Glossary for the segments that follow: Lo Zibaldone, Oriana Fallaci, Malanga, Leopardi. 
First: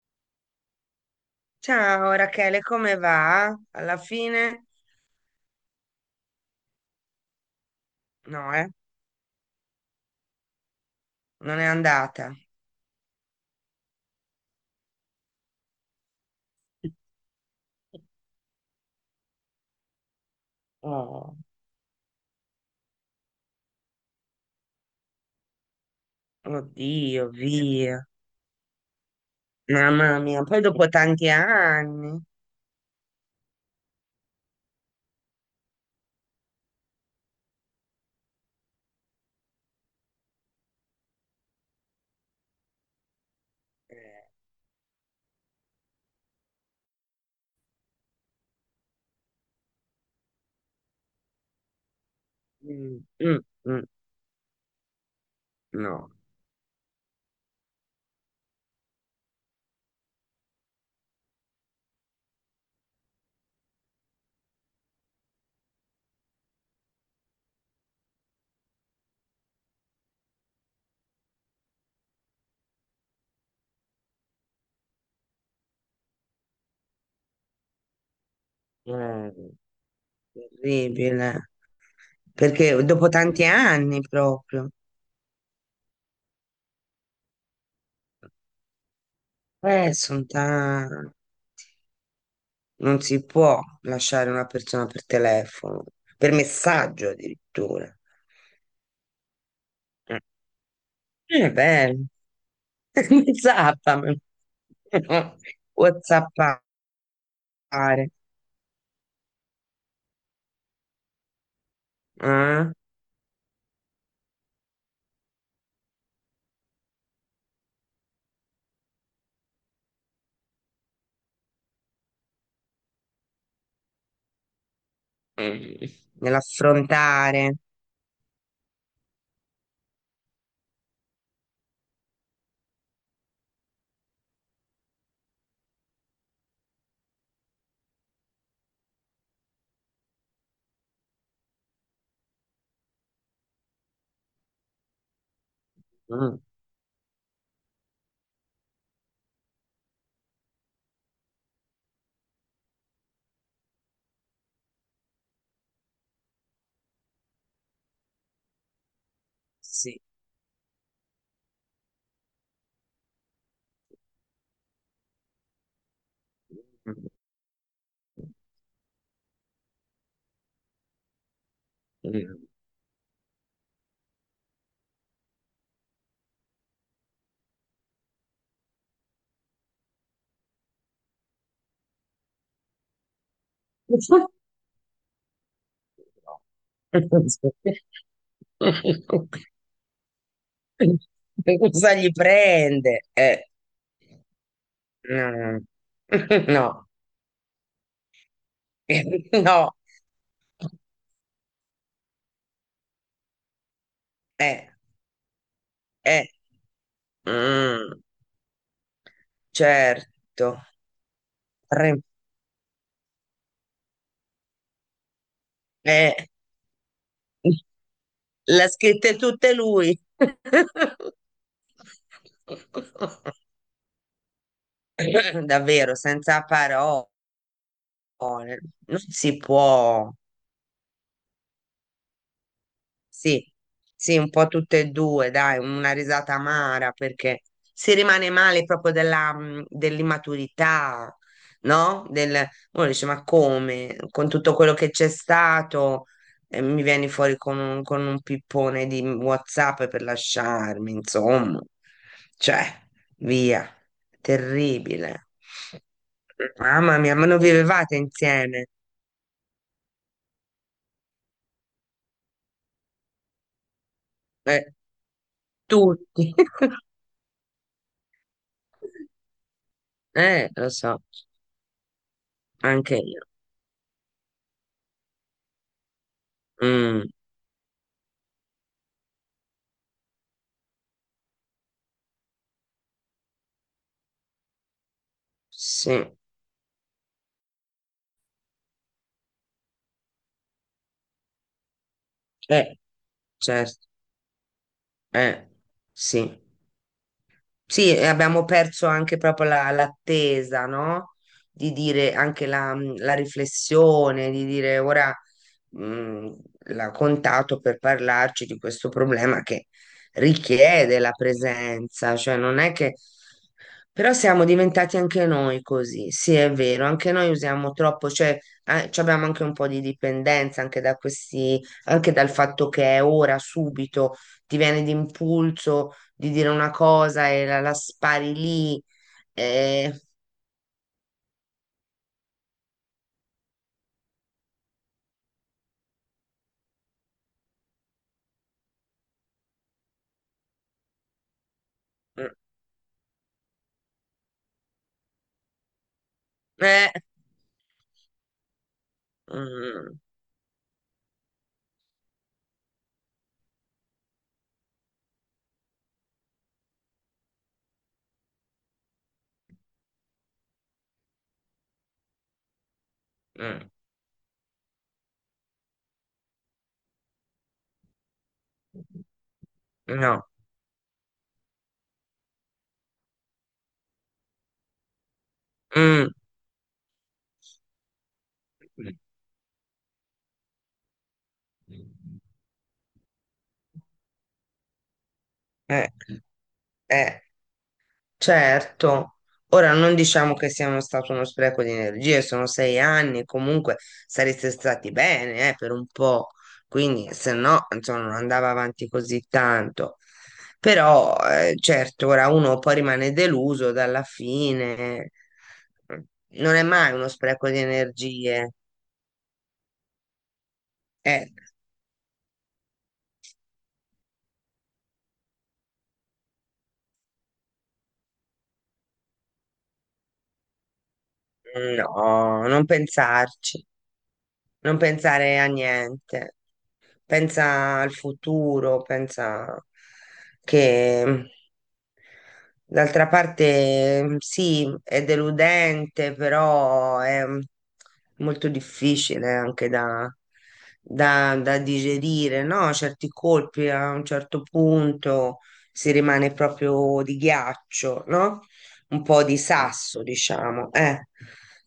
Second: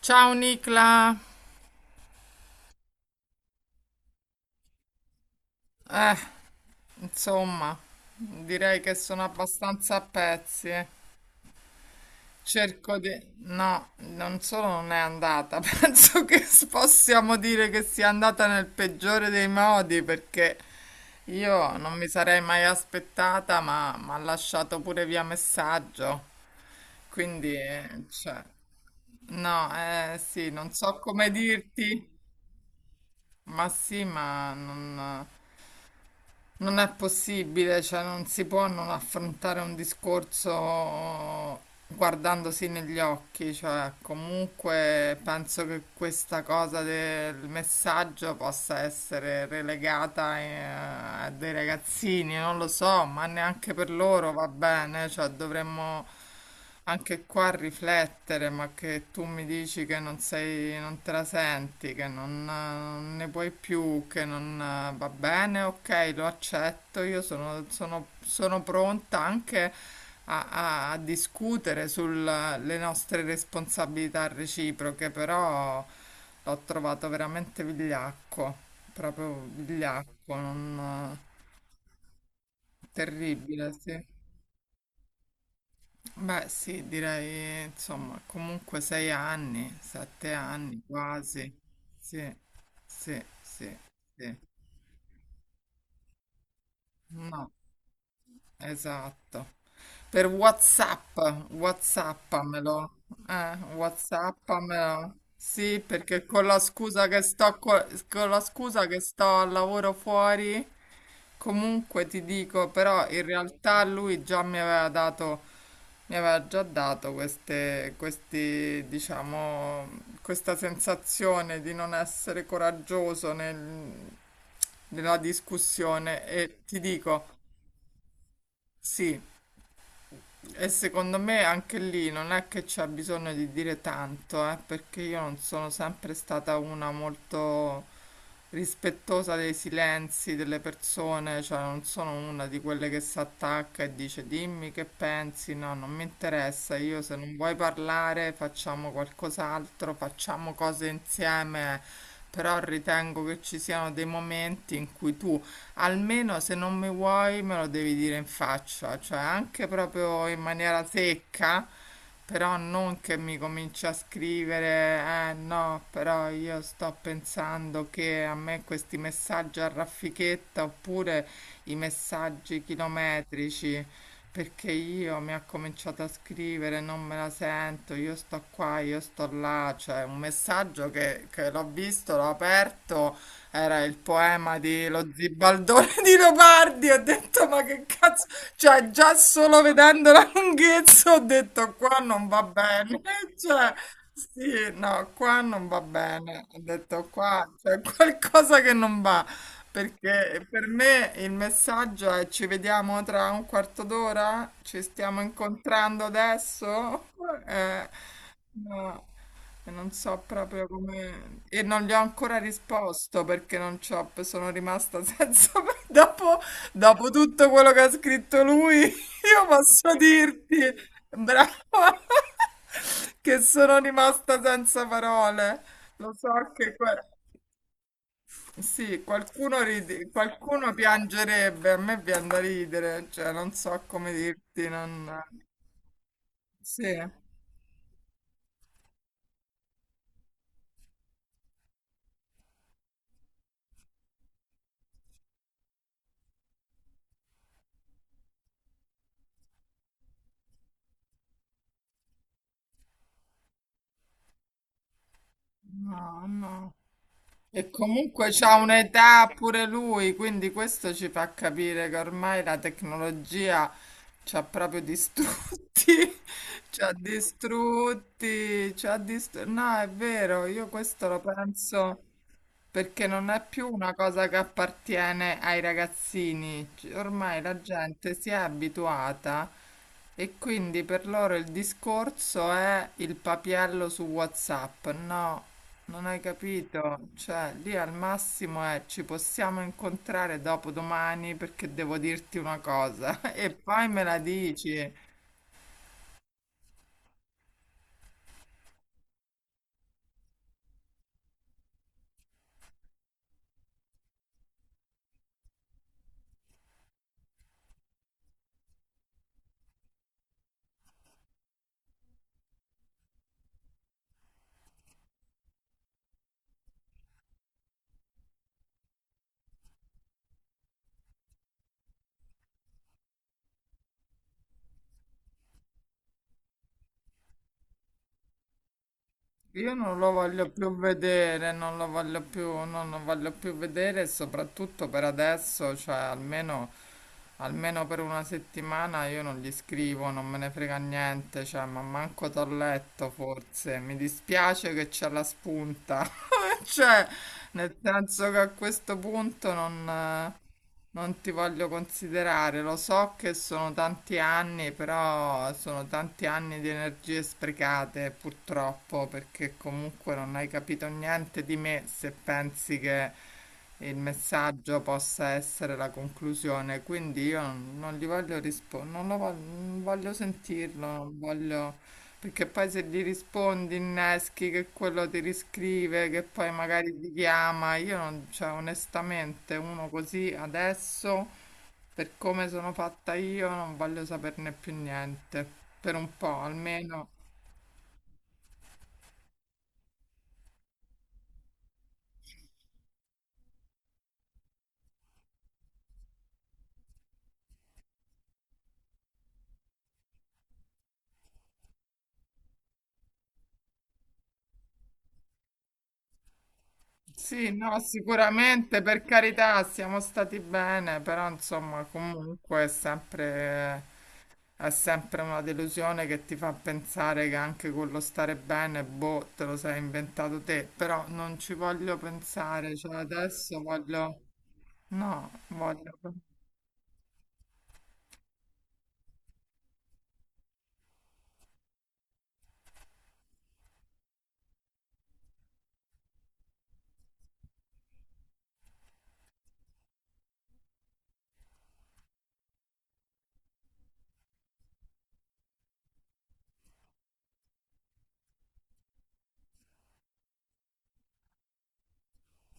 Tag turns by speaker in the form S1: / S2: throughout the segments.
S1: Ciao Nicla,
S2: Ciao Rachele, come va? Alla fine?
S1: eh, insomma, direi che sono
S2: No,
S1: abbastanza a pezzi. Eh.
S2: non è
S1: Cerco di...
S2: andata.
S1: No, non solo non è andata, penso che possiamo dire che sia andata nel peggiore dei modi perché io non mi
S2: Oh,
S1: sarei mai aspettata, ma mi ha lasciato pure via messaggio. Quindi,
S2: oddio,
S1: cioè,
S2: via.
S1: no, eh sì, non so
S2: Mamma
S1: come
S2: mia, poi dopo
S1: dirti.
S2: tanti anni.
S1: Ma sì, non è possibile, cioè non si può non affrontare un discorso guardandosi negli occhi, cioè
S2: Eh,
S1: comunque penso che questa cosa del messaggio possa essere relegata a dei ragazzini, non lo so, ma neanche per
S2: mm, mm,
S1: loro va
S2: mm,
S1: bene, cioè dovremmo
S2: no,
S1: anche qua a riflettere, ma che tu mi dici che non sei, non te la senti, che non, non ne puoi più, che non va bene, ok, lo accetto, io sono pronta anche a discutere sulle nostre responsabilità reciproche, però l'ho trovato veramente vigliacco, proprio vigliacco,
S2: eh,
S1: non,
S2: terribile.
S1: terribile,
S2: Perché dopo
S1: sì.
S2: tanti anni proprio.
S1: Beh, sì, direi, insomma, comunque 6 anni, 7 anni
S2: Sono
S1: quasi.
S2: tanti.
S1: Sì, sì, sì,
S2: Non si
S1: sì.
S2: può lasciare una persona per telefono, per
S1: No,
S2: messaggio addirittura.
S1: esatto. Per
S2: Eh,
S1: WhatsApp,
S2: è
S1: WhatsAppamelo.
S2: bello. Zappami.
S1: WhatsAppamelo. Sì, perché con la scusa che
S2: Whatsappare.
S1: con la scusa che
S2: Eh?
S1: sto al lavoro fuori, comunque ti dico, però in
S2: Mm.
S1: realtà lui già mi aveva dato, mi aveva già dato diciamo, questa sensazione di non essere coraggioso nella discussione e ti dico,
S2: Nell'affrontare.
S1: sì. E secondo me anche lì non è che c'è bisogno di dire tanto, perché io non sono sempre stata una molto rispettosa dei silenzi delle persone, cioè non sono una di quelle che si attacca e dice dimmi che pensi, no, non mi interessa, io se
S2: Mm.
S1: non vuoi parlare facciamo qualcos'altro, facciamo cose insieme, però ritengo che ci siano dei momenti in cui tu almeno se non mi vuoi me lo devi dire in faccia, cioè anche proprio in maniera
S2: Sì.
S1: secca, però non che mi cominci a scrivere, eh no, però io sto pensando che a me questi messaggi a raffichetta oppure i messaggi
S2: Mm.
S1: chilometrici. Perché io mi ha cominciato a scrivere, non me la sento, io sto qua, io sto là, cioè un messaggio che l'ho visto, l'ho aperto, era il poema di Lo Zibaldone di Leopardi. Ho detto, ma che cazzo? Cioè, già solo vedendo la lunghezza ho detto, qua non va
S2: Cosa
S1: bene.
S2: gli
S1: Cioè,
S2: prende?
S1: sì, no, qua non va bene.
S2: No,
S1: Ho detto, qua
S2: no,
S1: c'è qualcosa che non va. Perché
S2: no,
S1: per me il messaggio è ci vediamo tra un quarto d'ora? Ci stiamo
S2: eh,
S1: incontrando adesso?
S2: eh,
S1: Eh,
S2: mm,
S1: no. E non so proprio
S2: certo,
S1: come... E non gli ho ancora
S2: Re-
S1: risposto perché non c'ho... sono rimasta senza... Dopo,
S2: eh,
S1: dopo tutto quello che ha scritto lui, io
S2: l'ha
S1: posso
S2: scritta tutta
S1: dirti,
S2: lui.
S1: brava, che sono rimasta senza parole. Lo so che...
S2: Davvero,
S1: que-
S2: senza parole,
S1: Sì, qualcuno,
S2: non
S1: ride-
S2: si
S1: qualcuno
S2: può.
S1: piangerebbe, a me viene da ridere, cioè non so come
S2: Sì,
S1: dirti,
S2: sì,
S1: non...
S2: un po' tutte e due, dai, una
S1: Sì,
S2: risata amara perché si rimane male proprio dell'immaturità, no? Uno dice, ma come? Con tutto quello che c'è stato, mi vieni fuori con un pippone di WhatsApp per lasciarmi, insomma. Cioè, via, terribile.
S1: no, no. E
S2: Mamma mia, ma
S1: comunque
S2: non
S1: c'ha
S2: vivevate
S1: un'età
S2: insieme?
S1: pure lui, quindi questo ci fa capire che ormai la tecnologia ci ha proprio
S2: Eh,
S1: distrutti, ci ha
S2: tutti.
S1: distrutti, ci ha distrutti. No, è vero, io questo lo
S2: Lo so,
S1: penso. Perché non è più
S2: anche
S1: una
S2: io.
S1: cosa che appartiene ai ragazzini, C- ormai la
S2: Mm,
S1: gente si è abituata e quindi per loro il discorso è il papiello su WhatsApp. No, non hai capito?
S2: sì,
S1: Cioè, lì al massimo è ci possiamo incontrare dopo domani perché devo dirti una cosa e
S2: eh,
S1: poi me la
S2: certo,
S1: dici.
S2: eh, sì. Sì, e abbiamo perso anche proprio l'attesa, no? Di dire anche la riflessione, di dire ora mh, l'ha contato per parlarci di questo problema che richiede la presenza, cioè non è che. Però siamo diventati anche noi così, sì, è vero, anche noi usiamo troppo, cioè ci abbiamo anche un po' di dipendenza anche da questi, anche dal fatto che è ora, subito, ti viene d'impulso di dire una cosa e la spari
S1: Io
S2: lì.
S1: non lo voglio più
S2: Eh,
S1: vedere, non lo voglio più, non lo voglio più vedere, e soprattutto per adesso, cioè almeno, almeno per 1 settimana io non gli scrivo, non me ne frega niente, cioè, ma manco t'ho letto
S2: mm,
S1: forse, mi dispiace che c'è la spunta, cioè, nel
S2: eh,
S1: senso che a questo punto non...
S2: mm,
S1: non ti voglio considerare, lo so che sono tanti anni, però sono tanti anni di energie sprecate purtroppo, perché comunque non hai capito niente di me se pensi che il
S2: mm,
S1: messaggio possa essere la conclusione. Quindi io non gli voglio rispondere, non lo voglio, non voglio sentirlo,
S2: mm, no.
S1: non voglio... Perché poi se gli rispondi inneschi che quello ti riscrive, che poi magari
S2: Mm,
S1: ti chiama, io non, cioè onestamente uno così adesso, per come sono
S2: mm,
S1: fatta io, non voglio saperne più niente, per un po'
S2: eh,
S1: almeno.
S2: eh. Certo, ora non diciamo che sia uno stato uno spreco di energie, sono 6 anni, comunque sareste stati bene, per un po', quindi se no, insomma, non andava avanti così tanto. Però, certo, ora uno poi rimane deluso dalla fine, non
S1: Sì,
S2: è
S1: no,
S2: mai uno spreco di
S1: sicuramente, per
S2: energie,
S1: carità, siamo stati bene, però insomma
S2: eh,
S1: comunque è sempre è sempre una delusione che ti fa pensare che anche quello stare bene, boh, te lo sei inventato te, però non ci voglio pensare, cioè
S2: no, non
S1: adesso voglio,
S2: pensarci,
S1: no,
S2: non
S1: voglio
S2: pensare a niente. Pensa al futuro, pensa che d'altra parte sì, è deludente, però è molto difficile anche da digerire, no? Certi colpi a un certo punto si rimane proprio di ghiaccio, no? Un po' di sasso, diciamo.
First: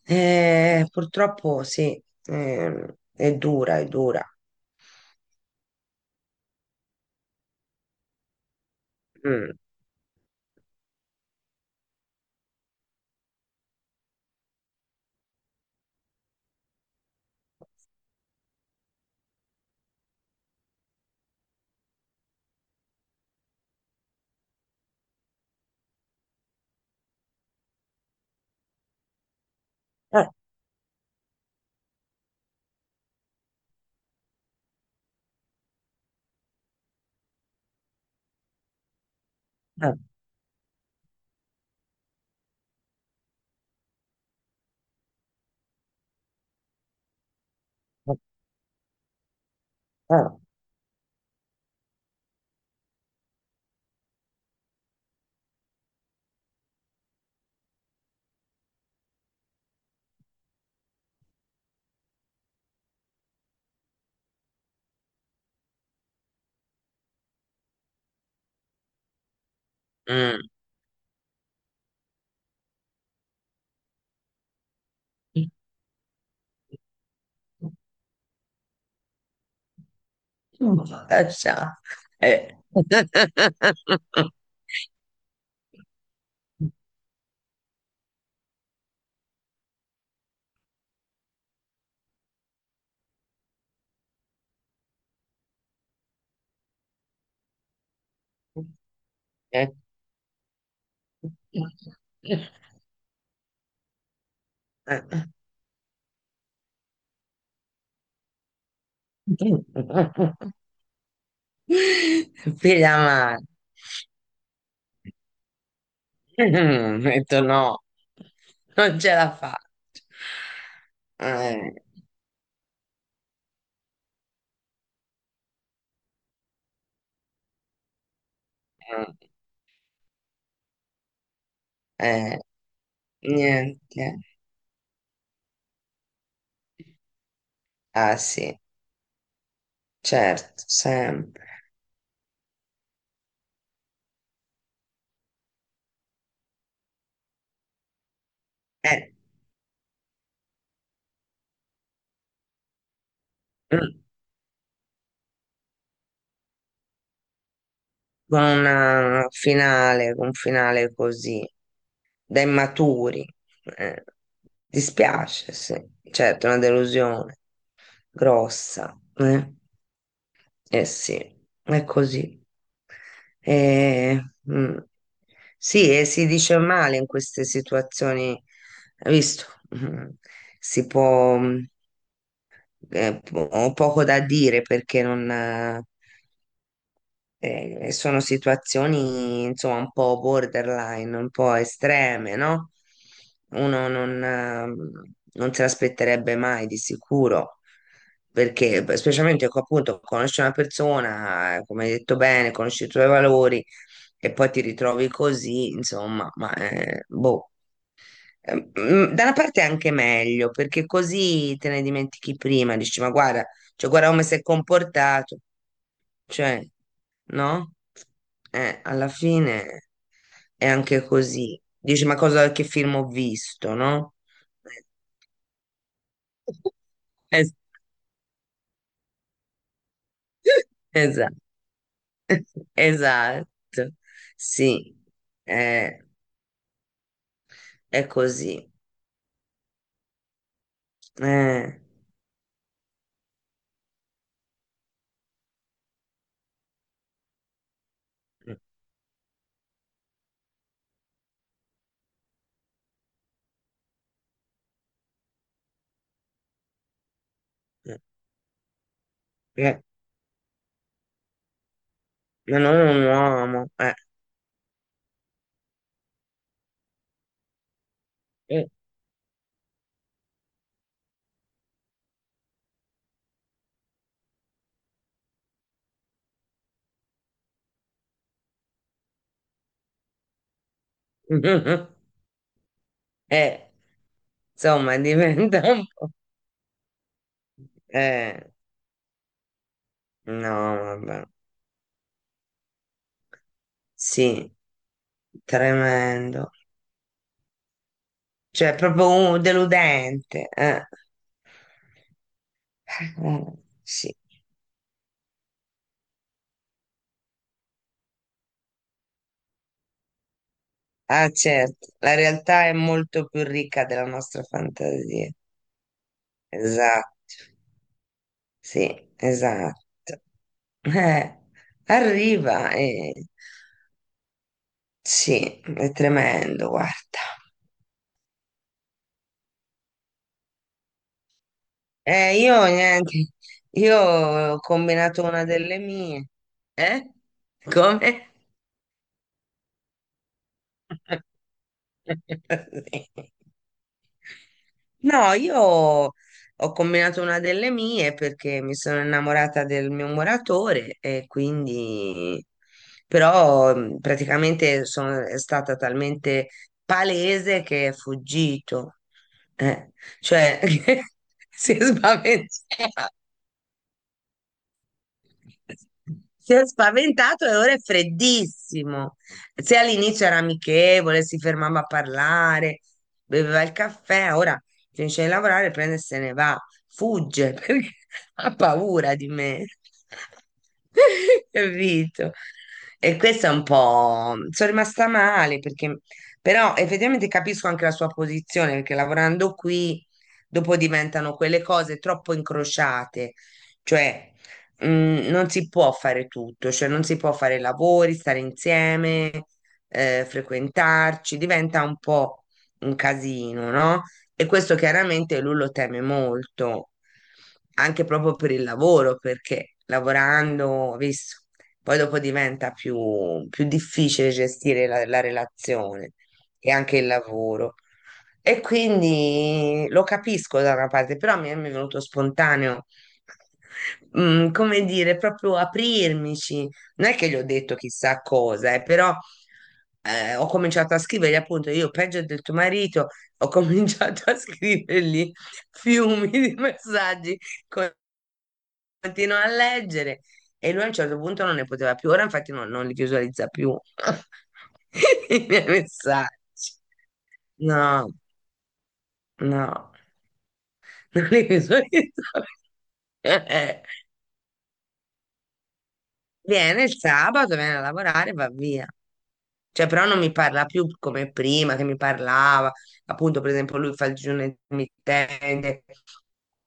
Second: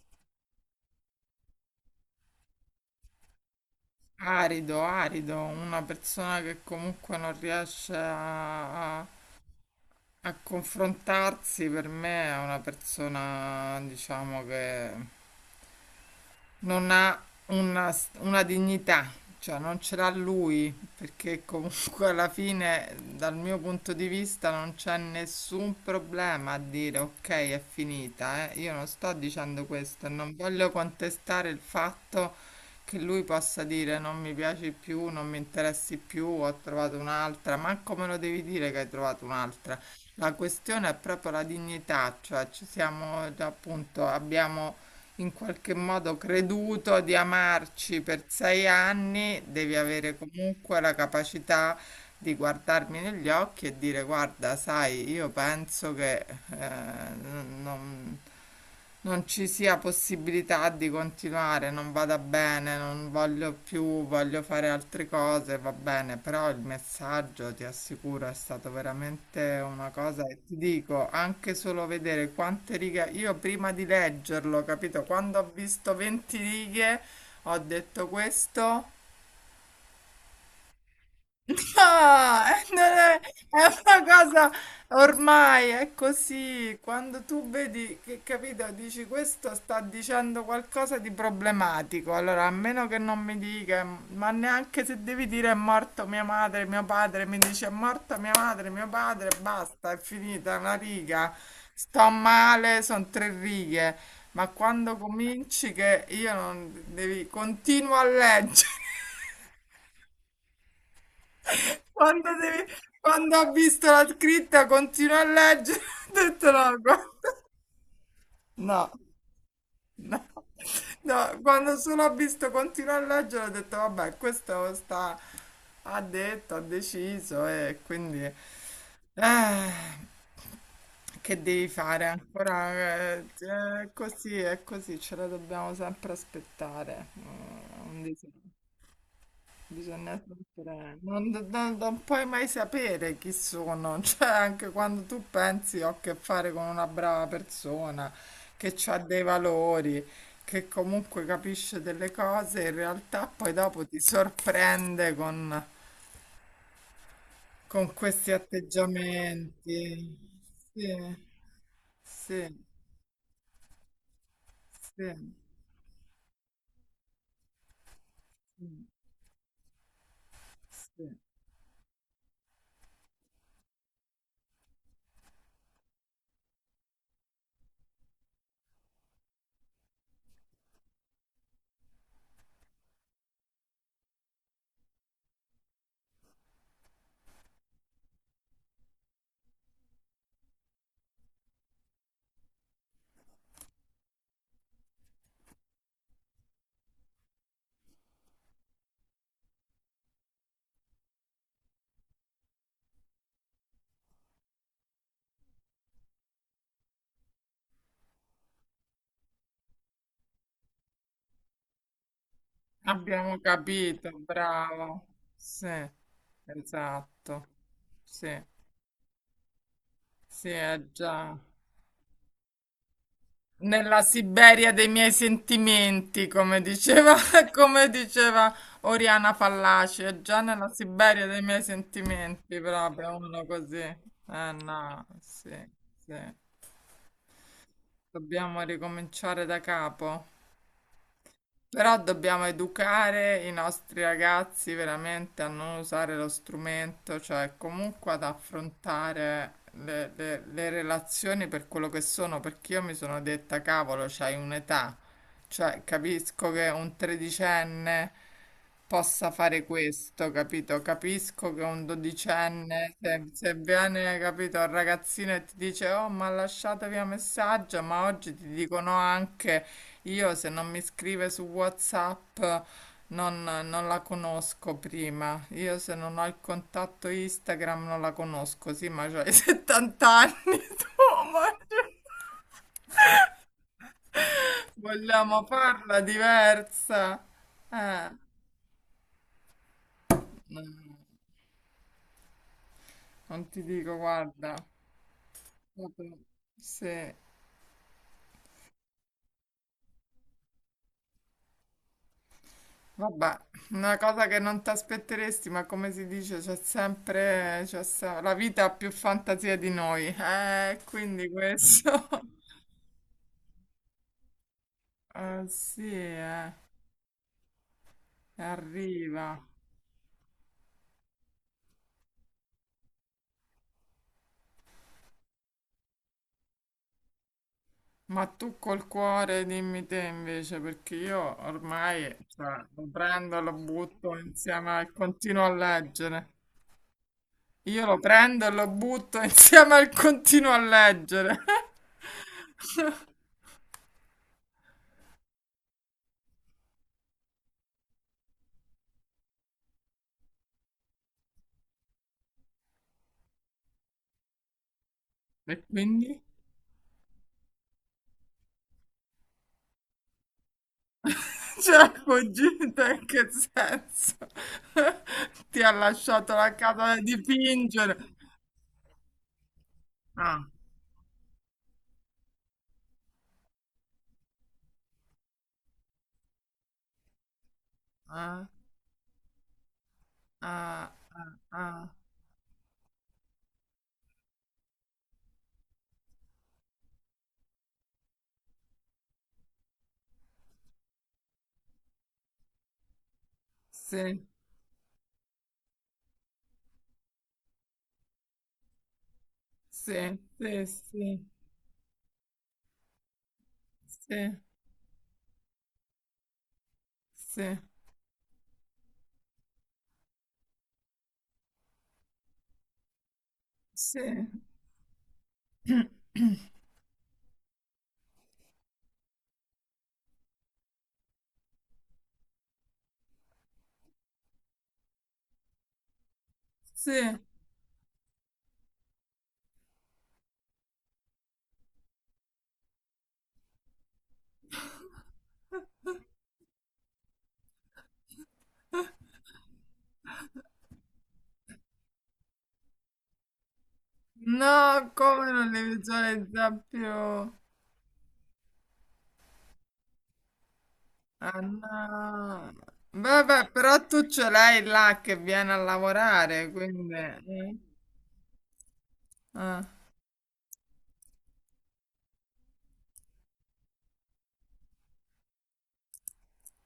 S2: Purtroppo sì, è dura, è dura.
S1: arido, arido, una persona che comunque non riesce a, a
S2: Mm.
S1: a confrontarsi per me è una persona, diciamo che non ha una, una dignità, cioè non ce l'ha lui, perché comunque alla fine, dal mio punto di vista, non c'è nessun problema a dire ok, è finita, eh. Io non sto dicendo questo, e
S2: Eh,
S1: non voglio contestare il fatto che lui possa dire non mi piaci più, non mi interessi più, ho trovato un'altra, manco me lo devi dire che hai trovato un'altra.
S2: eh.
S1: La questione è proprio la dignità, cioè ci siamo, appunto, abbiamo in qualche modo creduto di amarci
S2: हाँ,
S1: per 6 anni, devi avere comunque la capacità di guardarmi negli occhi e dire guarda, sai, io penso che eh, non, non ci sia possibilità di continuare, non vada bene, non voglio più, voglio fare altre cose, va bene, però il messaggio, ti assicuro, è stato veramente una cosa che
S2: हम्म
S1: ti dico, anche solo vedere quante righe, io prima di leggerlo, capito, quando ho visto 20 righe, ho detto questo
S2: अच्छा
S1: No,
S2: है.
S1: non è, è una cosa ormai è così. Quando tu vedi che, capito, dici questo sta dicendo qualcosa di problematico. Allora, a meno che non mi dica, ma neanche se devi dire è morto mia madre, mio padre, mi dice è morta mia madre, mio padre, basta, è finita una riga. Sto male, sono 3 righe. Ma quando cominci che io non devi, continuo a leggere. Quando, deve-
S2: Piglia
S1: quando
S2: male.
S1: ha visto la scritta continua a leggere, ha detto no,
S2: Mm, ho
S1: guarda.
S2: detto no,
S1: No,
S2: non ce la faccio.
S1: no, no,
S2: Eh,
S1: quando solo ha visto continua a leggere, ha detto vabbè, questo sta, ha detto, ha deciso e quindi eh, che devi fare
S2: eh,
S1: ancora? Cioè, è
S2: niente.
S1: così, è così, ce la dobbiamo sempre aspettare. Mm, un
S2: Ah
S1: disastro.
S2: sì,
S1: Bisogna
S2: certo,
S1: sempre,
S2: sempre.
S1: non puoi mai sapere chi sono, cioè anche quando tu pensi ho a che fare con una brava persona, che ha
S2: Eh,
S1: dei valori, che comunque capisce delle cose, in realtà poi dopo
S2: mm,
S1: ti sorprende con, questi atteggiamenti.
S2: con un finale
S1: Sì,
S2: così. Da
S1: sì,
S2: immaturi. Eh,
S1: sì,
S2: dispiace, sì. Certo, è una delusione
S1: sì,
S2: grossa. Eh sì,
S1: sì.
S2: è così. Eh, mm. Sì, e si dice male in queste situazioni, hai visto? Mm. Si può, ho poco da dire perché non, eh. Sono situazioni, insomma, un po' borderline, un po' estreme, no? Uno non se l'aspetterebbe mai di sicuro, perché beh, specialmente appunto conosci una persona, come hai detto bene, conosci i tuoi valori e poi ti ritrovi così, insomma, ma boh. Mm, da una parte è anche meglio perché così te ne dimentichi prima, dici ma
S1: Abbiamo
S2: guarda, cioè guarda
S1: capito,
S2: come si è
S1: bravo.
S2: comportato,
S1: Sì,
S2: cioè,
S1: esatto.
S2: no?
S1: Sì.
S2: Alla fine
S1: Sì,
S2: è
S1: è
S2: anche
S1: già
S2: così. Dici, ma cosa, che film ho visto,
S1: nella
S2: no?
S1: Siberia dei miei sentimenti, come diceva,
S2: Es-
S1: come diceva Oriana Fallaci, è già nella Siberia
S2: esatto,
S1: dei miei sentimenti, proprio uno
S2: esatto.
S1: così. Eh
S2: Sì,
S1: no, sì,
S2: eh,
S1: sì.
S2: è
S1: Dobbiamo
S2: così.
S1: ricominciare da capo.
S2: Eh,
S1: Però dobbiamo educare i nostri ragazzi veramente a non usare lo strumento, cioè comunque ad affrontare le relazioni per quello che sono, perché io mi sono detta, cavolo, c'hai un'età, cioè capisco che un
S2: eh,
S1: tredicenne possa fare
S2: eh,
S1: questo, capito? Capisco che un
S2: ma non è
S1: dodicenne,
S2: un
S1: se
S2: uomo.
S1: viene, capito, il ragazzino e ti dice, oh, ma lasciatevi un messaggio, ma oggi ti
S2: Eh,
S1: dicono anche, io se non mi scrive su WhatsApp non la conosco prima, io se non ho il contatto Instagram non la conosco, sì, ma c'hai 70 anni tu, ma
S2: eh, insomma,
S1: vogliamo
S2: diventa un
S1: farla
S2: po'.
S1: diversa? Eh,
S2: Eh, no, vabbè.
S1: non ti dico,
S2: Sì,
S1: guarda. Vabbè,
S2: tremendo.
S1: sì,
S2: Cioè, è proprio deludente. Eh,
S1: vabbè, una
S2: Sì.
S1: cosa che non ti aspetteresti, ma come si dice, c'è sempre, c'è se- la vita ha più fantasia di noi, quindi
S2: Ah, certo,
S1: questo,
S2: la realtà è molto più ricca della nostra fantasia.
S1: sì,
S2: Esatto, sì,
S1: arriva.
S2: esatto. Eh, arriva, eh. Sì, è tremendo, guarda.
S1: Ma tu col cuore dimmi te invece, perché io ormai,
S2: Io
S1: cioè, lo
S2: niente,
S1: prendo e lo
S2: io
S1: butto
S2: ho
S1: insieme al
S2: combinato una
S1: continuo a
S2: delle mie.
S1: leggere.
S2: Eh?
S1: Io lo
S2: Come?
S1: prendo e lo butto insieme al continuo a leggere.
S2: Sì. No, io ho combinato una delle mie perché mi sono innamorata del mio muratore e quindi però praticamente è
S1: E
S2: stata
S1: quindi?
S2: talmente palese che è fuggito, eh, cioè si è
S1: Cioè, fuggita in
S2: spaventato.
S1: che senso? Ti ha lasciato
S2: Si
S1: la
S2: è
S1: casa da
S2: spaventato e ora è
S1: dipingere.
S2: freddissimo. Se all'inizio era
S1: Ah,
S2: amichevole, si fermava a parlare, beveva il caffè, ora finisce di lavorare, prende e se ne va. Fugge perché
S1: ah,
S2: ha paura di me.
S1: ah, ah,
S2: Capito? E questo è un po'. Sono rimasta male perché. Però effettivamente capisco anche la sua posizione perché lavorando qui dopo diventano quelle cose troppo incrociate.
S1: sì,
S2: Cioè non si può fare tutto, cioè non si può fare lavori, stare insieme,
S1: sì, sì, sì,
S2: frequentarci, diventa un po' un casino, no?
S1: sì,
S2: E questo chiaramente lui lo teme molto,
S1: sì,
S2: anche proprio per il lavoro, perché lavorando, ho visto, poi dopo diventa più
S1: sì,
S2: difficile gestire la relazione e anche il lavoro. E quindi lo capisco da una parte, però mi è venuto spontaneo come dire, proprio aprirmici. Non
S1: sì.
S2: è che gli ho detto chissà cosa, però ho cominciato a scrivergli, appunto, io peggio del tuo marito, ho cominciato a scrivergli fiumi di messaggi, con- continuo a leggere e lui a un certo punto non ne poteva più, ora infatti non li visualizza più
S1: No, come
S2: i
S1: non li
S2: miei messaggi.
S1: visualizza più?
S2: No, no, non
S1: Ah,
S2: li visualizza
S1: no.
S2: più.
S1: Vabbè, però tu ce l'hai là che viene a lavorare,
S2: Viene
S1: quindi...
S2: il sabato,
S1: eh?
S2: viene a lavorare e va via.
S1: Ah,
S2: Cioè, però non mi parla più come prima, che mi parlava. Appunto, per esempio, lui fa il digiuno intermittente,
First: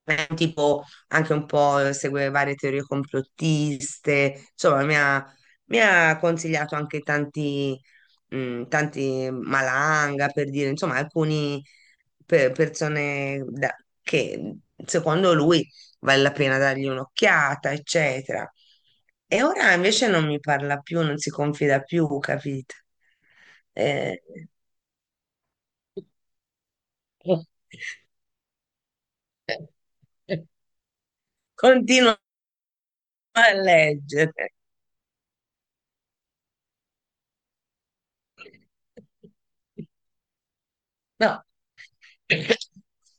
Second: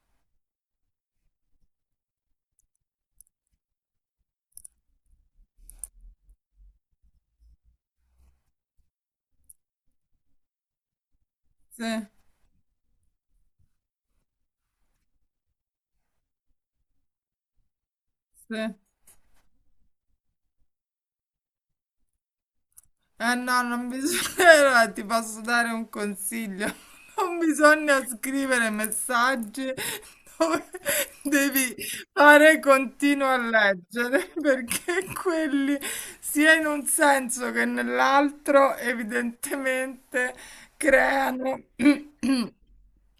S2: è un tipo anche un po' segue varie teorie complottiste. Insomma, mi ha consigliato anche tanti Malanga, per dire, insomma, alcune
S1: sì,
S2: persone che secondo lui vale la pena dargli un'occhiata, eccetera.
S1: sì,
S2: E ora invece non mi parla più, non si confida più, capito?
S1: eh no, non
S2: Eh,
S1: bisogna, ti posso dare un consiglio. Non bisogna scrivere messaggi dove devi
S2: continuo
S1: fare continuo a
S2: a
S1: leggere,
S2: leggere.
S1: perché quelli, sia in un senso che nell'altro, evidentemente
S2: No,
S1: creano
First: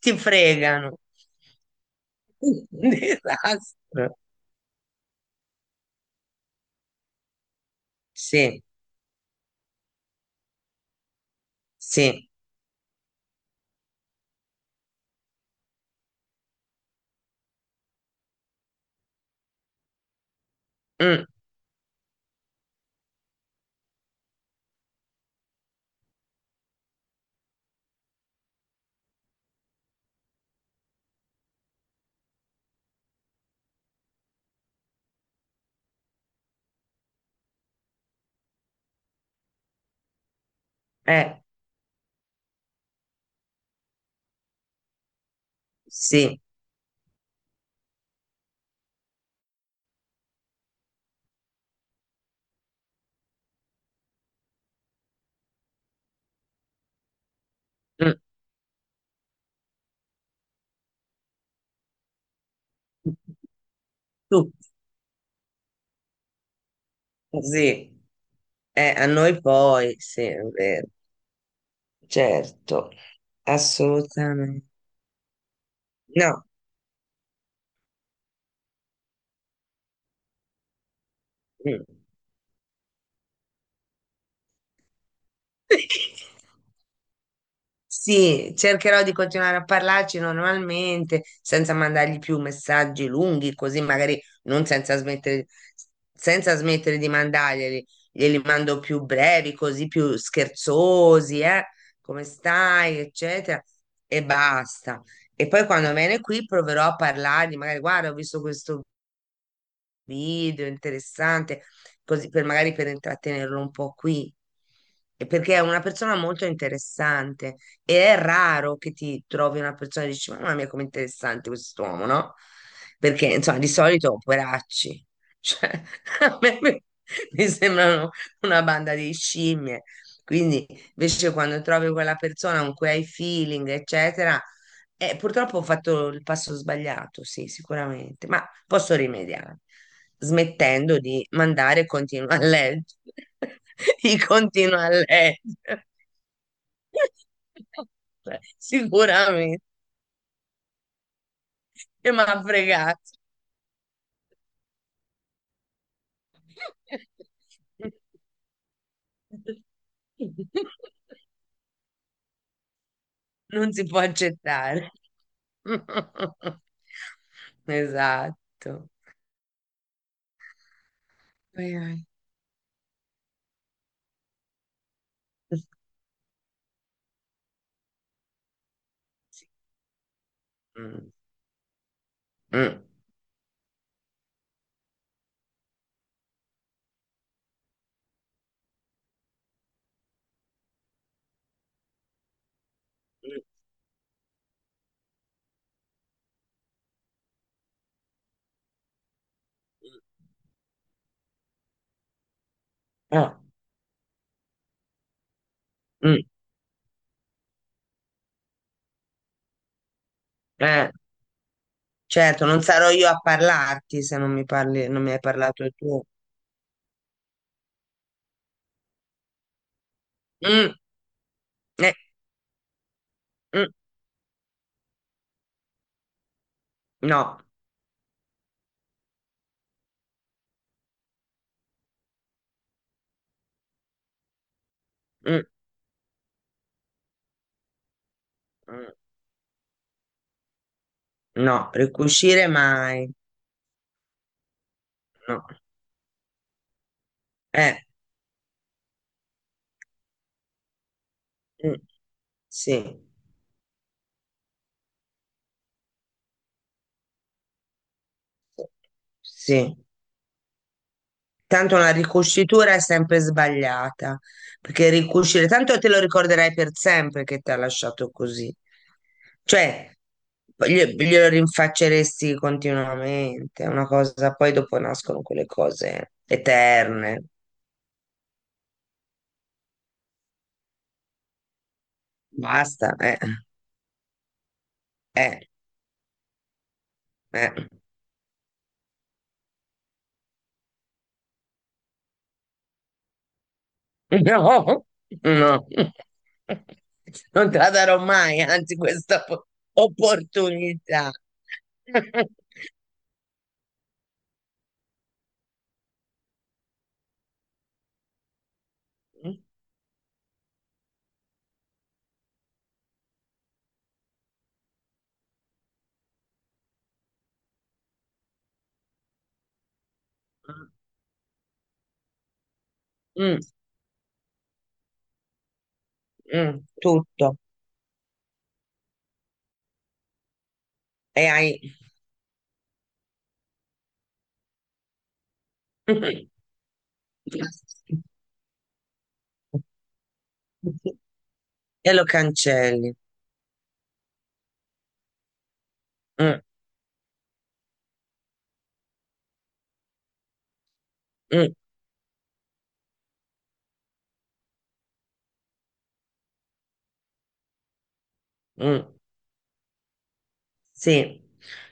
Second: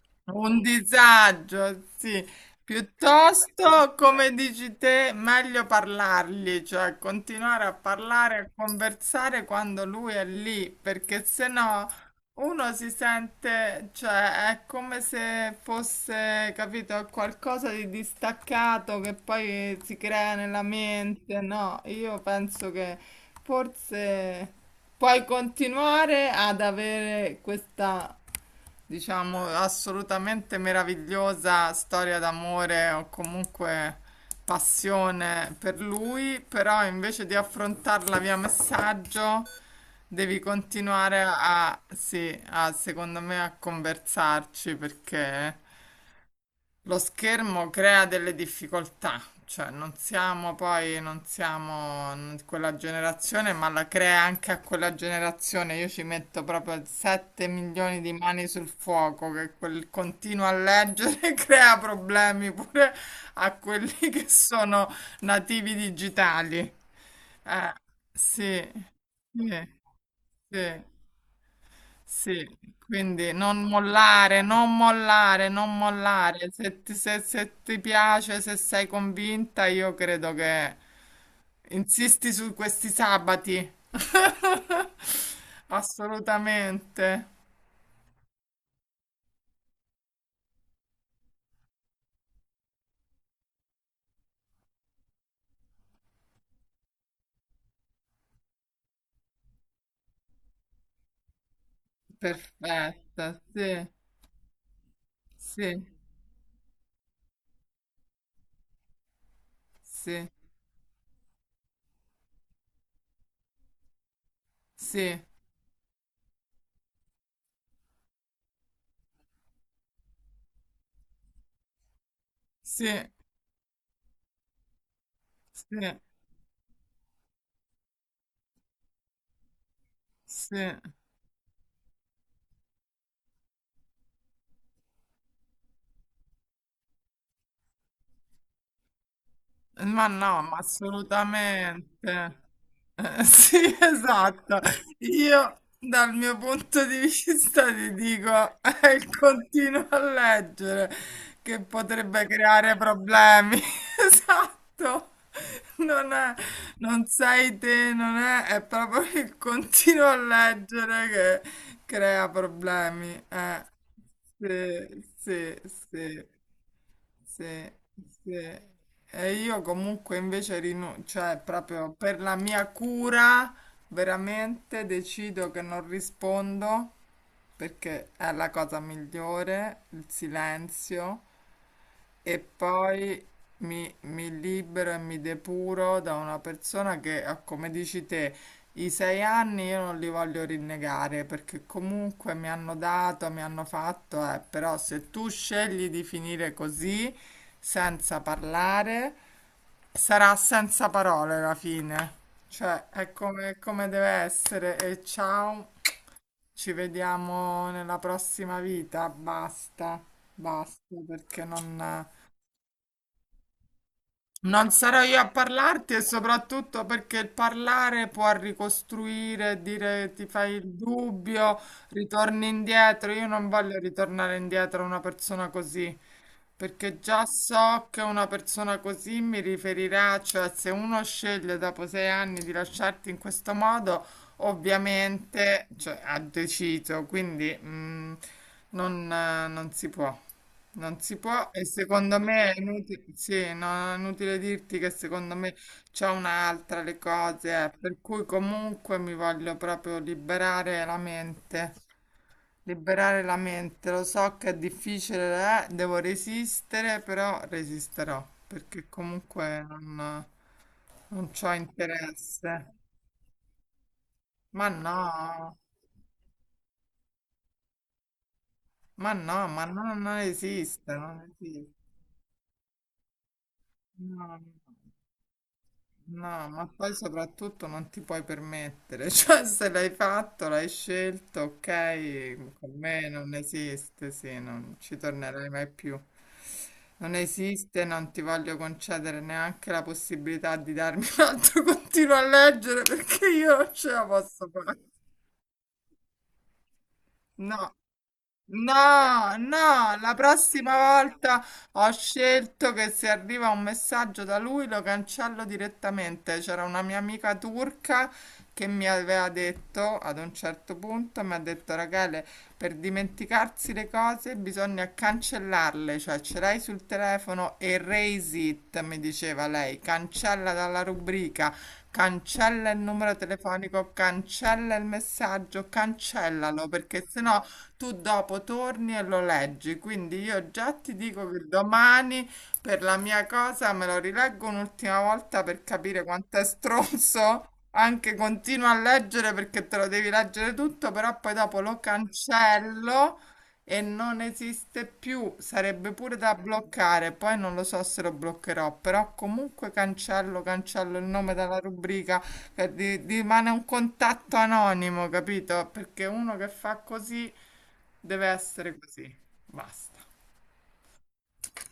S2: ti
S1: un
S2: fregano.
S1: disagio, sì.
S2: Un
S1: Piuttosto,
S2: disastro.
S1: come dici te, meglio parlargli, cioè continuare a parlare, a
S2: Sì,
S1: conversare quando lui è lì, perché sennò
S2: sì,
S1: uno si sente, cioè è come se fosse, capito, qualcosa di distaccato che poi si crea nella
S2: mm,
S1: mente. No, io penso che forse puoi continuare ad avere questa diciamo, assolutamente meravigliosa storia d'amore o comunque passione per lui, però invece di affrontarla via messaggio devi continuare
S2: eh,
S1: a, sì, a, secondo me a conversarci perché
S2: sì,
S1: lo schermo crea delle difficoltà, cioè non siamo poi, non siamo n- quella generazione, ma la crea anche a quella generazione. Io ci metto proprio 7 milioni di
S2: mm,
S1: mani sul fuoco, che quel continuo a leggere crea problemi pure a quelli che
S2: tu,
S1: sono nativi digitali. Eh,
S2: sì,
S1: sì,
S2: a noi
S1: sì,
S2: poi, sì, è
S1: sì.
S2: vero.
S1: Sì,
S2: Certo,
S1: quindi non mollare,
S2: assolutamente.
S1: non mollare, non
S2: No.
S1: mollare. Se ti piace, se sei convinta, io credo che
S2: Mm.
S1: insisti su questi sabati. Assolutamente.
S2: Sì, cercherò di continuare a parlarci normalmente, senza mandargli più messaggi lunghi, così magari non senza smettere, senza smettere di mandarglieli. Glieli mando più brevi, così più scherzosi, eh? Come stai,
S1: Perfetta,
S2: eccetera.
S1: sì,
S2: E basta. E poi
S1: sì,
S2: quando viene qui proverò a parlargli, magari guarda, ho visto questo
S1: sì,
S2: video interessante, così per intrattenerlo un po' qui.
S1: sì,
S2: E perché è una persona molto interessante e è raro che ti trovi una persona e dici, mamma mia, com'è interessante quest'uomo, no?
S1: sì,
S2: Perché, insomma, di solito, poveracci, cioè,
S1: sì,
S2: a me mi sembrano una banda di scimmie. Quindi,
S1: sì.
S2: invece, quando trovi quella persona con cui hai feeling, eccetera, purtroppo ho fatto il passo sbagliato, sì, sicuramente. Ma posso rimediare
S1: Ma no, ma
S2: smettendo di mandare
S1: assolutamente.
S2: continua a leggere
S1: Sì,
S2: i
S1: esatto.
S2: continua a leggere
S1: Io dal mio punto di vista ti dico,
S2: sicuramente
S1: continua a leggere che
S2: che mi
S1: potrebbe
S2: ha
S1: creare
S2: fregato
S1: problemi. Esatto. Non è, non sei te, non è, è proprio il continuo a leggere che crea problemi.
S2: non si può accettare
S1: Sì, sì, sì. Sì, sì.
S2: esatto.
S1: E io comunque invece rinuncio, cioè
S2: Ai,
S1: proprio
S2: ai.
S1: per la mia cura veramente decido che non rispondo, perché è la cosa migliore, il
S2: Mm,
S1: silenzio. E
S2: mm,
S1: poi mi libero e mi depuro da una persona che, ah, come dici te, i 6 anni io non li voglio rinnegare, perché comunque mi hanno
S2: mm,
S1: dato,
S2: mm,
S1: mi hanno fatto, però se tu scegli di finire così, senza parlare, sarà senza parole la fine. Cioè, è
S2: ah,
S1: come, come deve essere. E ciao,
S2: mm,
S1: ci vediamo nella prossima vita. Basta,
S2: eh.
S1: basta, perché non...
S2: Certo, non sarò io a parlarti se non mi
S1: Non
S2: parli, non
S1: sarò
S2: mi
S1: io
S2: hai
S1: a
S2: parlato
S1: parlarti,
S2: tu.
S1: e soprattutto perché il parlare può ricostruire, dire ti fai il
S2: Mm,
S1: dubbio,
S2: eh,
S1: ritorni indietro. Io non
S2: mm,
S1: voglio ritornare indietro a una persona così, perché già
S2: no,
S1: so che una persona così mi riferirà, cioè se uno sceglie dopo 6 anni di lasciarti in questo modo,
S2: mm,
S1: ovviamente, cioè, ha deciso, quindi
S2: mm,
S1: non non si può. Non si può,
S2: no,
S1: e secondo
S2: ricucire
S1: me è inutile,
S2: mai.
S1: sì, no, no, è inutile dirti che secondo
S2: No.
S1: me c'è un'altra le cose,
S2: Eh,
S1: per cui comunque mi voglio proprio
S2: mm, sì,
S1: liberare la mente, lo so che è difficile, devo resistere, però resisterò, perché comunque
S2: sì.
S1: non c'ho
S2: Tanto una
S1: interesse.
S2: ricucitura è sempre sbagliata,
S1: Ma
S2: perché ricucire,
S1: no,
S2: tanto te lo ricorderai per sempre che ti ha lasciato così.
S1: ma no, ma no,
S2: Cioè,
S1: non esiste, non
S2: glielo
S1: esiste.
S2: rinfacceresti continuamente, è una
S1: No,
S2: cosa,
S1: no.
S2: poi dopo
S1: No.
S2: nascono quelle cose
S1: No, ma poi
S2: eterne.
S1: soprattutto non ti puoi permettere, cioè se l'hai fatto, l'hai scelto, ok, con
S2: Basta,
S1: me non esiste, sì, non ci
S2: eh,
S1: tornerai mai più. Non
S2: eh.
S1: esiste, non ti voglio concedere neanche la possibilità di darmi un altro continuo a leggere, perché io non ce la posso fare.
S2: No, no, non te la
S1: No.
S2: darò mai, anzi, questa
S1: No, no, la prossima
S2: opportunità.
S1: volta ho scelto che se arriva un messaggio da lui lo cancello direttamente. C'era una mia amica turca che mi aveva
S2: Mm,
S1: detto ad un certo punto, mi ha detto Rachele, per dimenticarsi le cose bisogna cancellarle, cioè ce l'hai sul telefono, erase it, mi diceva lei, cancella dalla rubrica, cancella il numero
S2: mm,
S1: telefonico, cancella il messaggio,
S2: mm,
S1: cancellalo, perché
S2: tutto.
S1: sennò tu dopo torni e lo leggi. Quindi io già ti
S2: E
S1: dico che
S2: hai.
S1: domani per la mia cosa me lo rileggo un'ultima volta per capire quanto è stronzo. Anche continuo a leggere, perché te lo devi leggere tutto, però poi dopo lo
S2: E lo cancelli.
S1: cancello e non esiste più, sarebbe pure da
S2: Mm,
S1: bloccare, poi non lo so se lo bloccherò, però comunque cancello, cancello il nome
S2: mm,
S1: dalla rubrica, rimane un contatto anonimo, capito? Perché uno che fa così deve essere
S2: mm.
S1: così, basta.
S2: Sì.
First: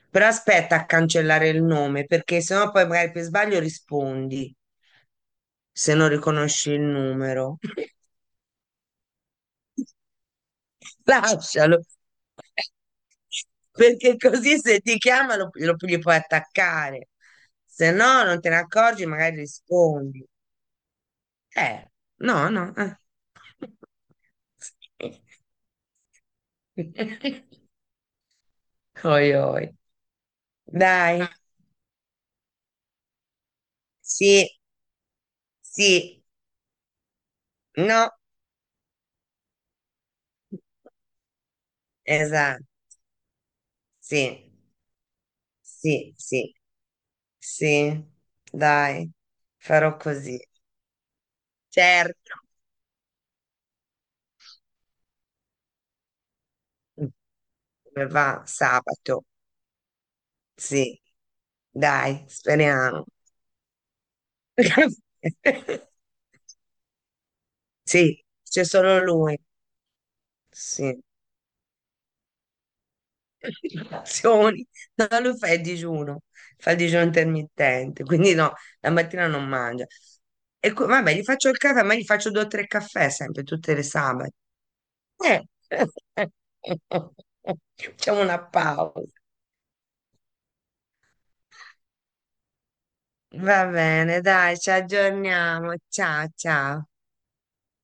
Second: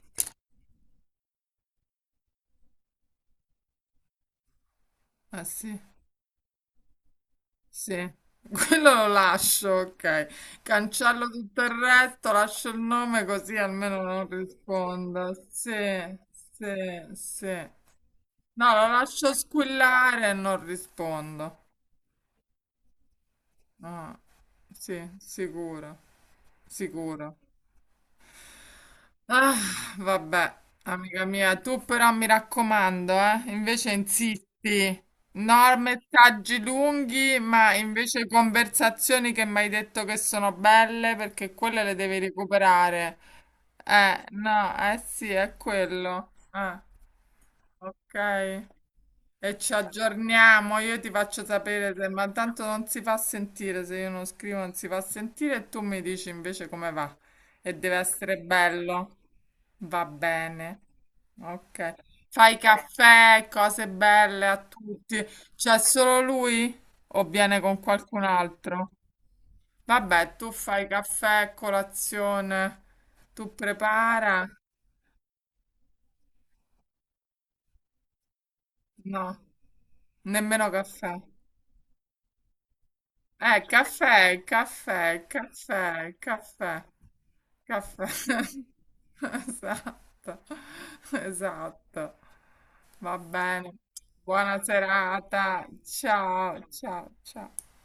S2: Però aspetta a cancellare il nome, perché sennò poi magari per sbaglio rispondi,
S1: Ah sì?
S2: se non riconosci il numero.
S1: Sì, quello lo lascio, ok. Cancello tutto il
S2: Lascialo,
S1: resto, lascio il nome così almeno
S2: perché
S1: non
S2: così se ti
S1: rispondo.
S2: chiama
S1: Sì,
S2: gli puoi
S1: sì,
S2: attaccare.
S1: sì.
S2: Se no, non te ne
S1: No, lo
S2: accorgi,
S1: lascio
S2: magari rispondi.
S1: squillare e non rispondo.
S2: Eh, no, no. Eh.
S1: Ah, sì, sicuro, sicuro.
S2: Oi,
S1: Ah,
S2: oi.
S1: vabbè,
S2: Dai,
S1: amica mia, tu però mi raccomando, invece
S2: sì,
S1: insisti. No,
S2: sì,
S1: messaggi lunghi, ma
S2: no,
S1: invece conversazioni che mi hai detto che sono belle, perché quelle le devi
S2: esatto,
S1: recuperare.
S2: sì,
S1: No, eh sì, è
S2: sì,
S1: quello.
S2: sì,
S1: Ah,
S2: sì,
S1: ok.
S2: dai,
S1: E ci
S2: farò così.
S1: aggiorniamo, io ti faccio sapere se, ma
S2: Certo,
S1: tanto non si fa sentire, se io non scrivo non si fa sentire, e tu mi dici invece come va. E deve
S2: come
S1: essere
S2: va
S1: bello.
S2: sabato,
S1: Va bene.
S2: sì.
S1: Ok.
S2: Dai,
S1: Fai
S2: speriamo.
S1: caffè, cose belle a tutti. C'è solo lui o viene con
S2: Sì,
S1: qualcun
S2: c'è
S1: altro?
S2: solo lui.
S1: Vabbè, tu fai
S2: Sì.
S1: caffè, colazione, tu prepara?
S2: Azioni. No, lui fa il digiuno intermittente, quindi no, la
S1: No,
S2: mattina non mangia.
S1: nemmeno
S2: E vabbè,
S1: caffè.
S2: gli faccio il caffè, ma gli faccio due o tre caffè sempre, tutte le sabate.
S1: Caffè, caffè,
S2: Eh.
S1: caffè, caffè, caffè.
S2: Facciamo una pausa.
S1: Esatto, esatto. Va
S2: Va
S1: bene.
S2: bene, dai,
S1: Buona
S2: ci
S1: serata.
S2: aggiorniamo. Ciao,
S1: Ciao,
S2: ciao.
S1: ciao, ciao.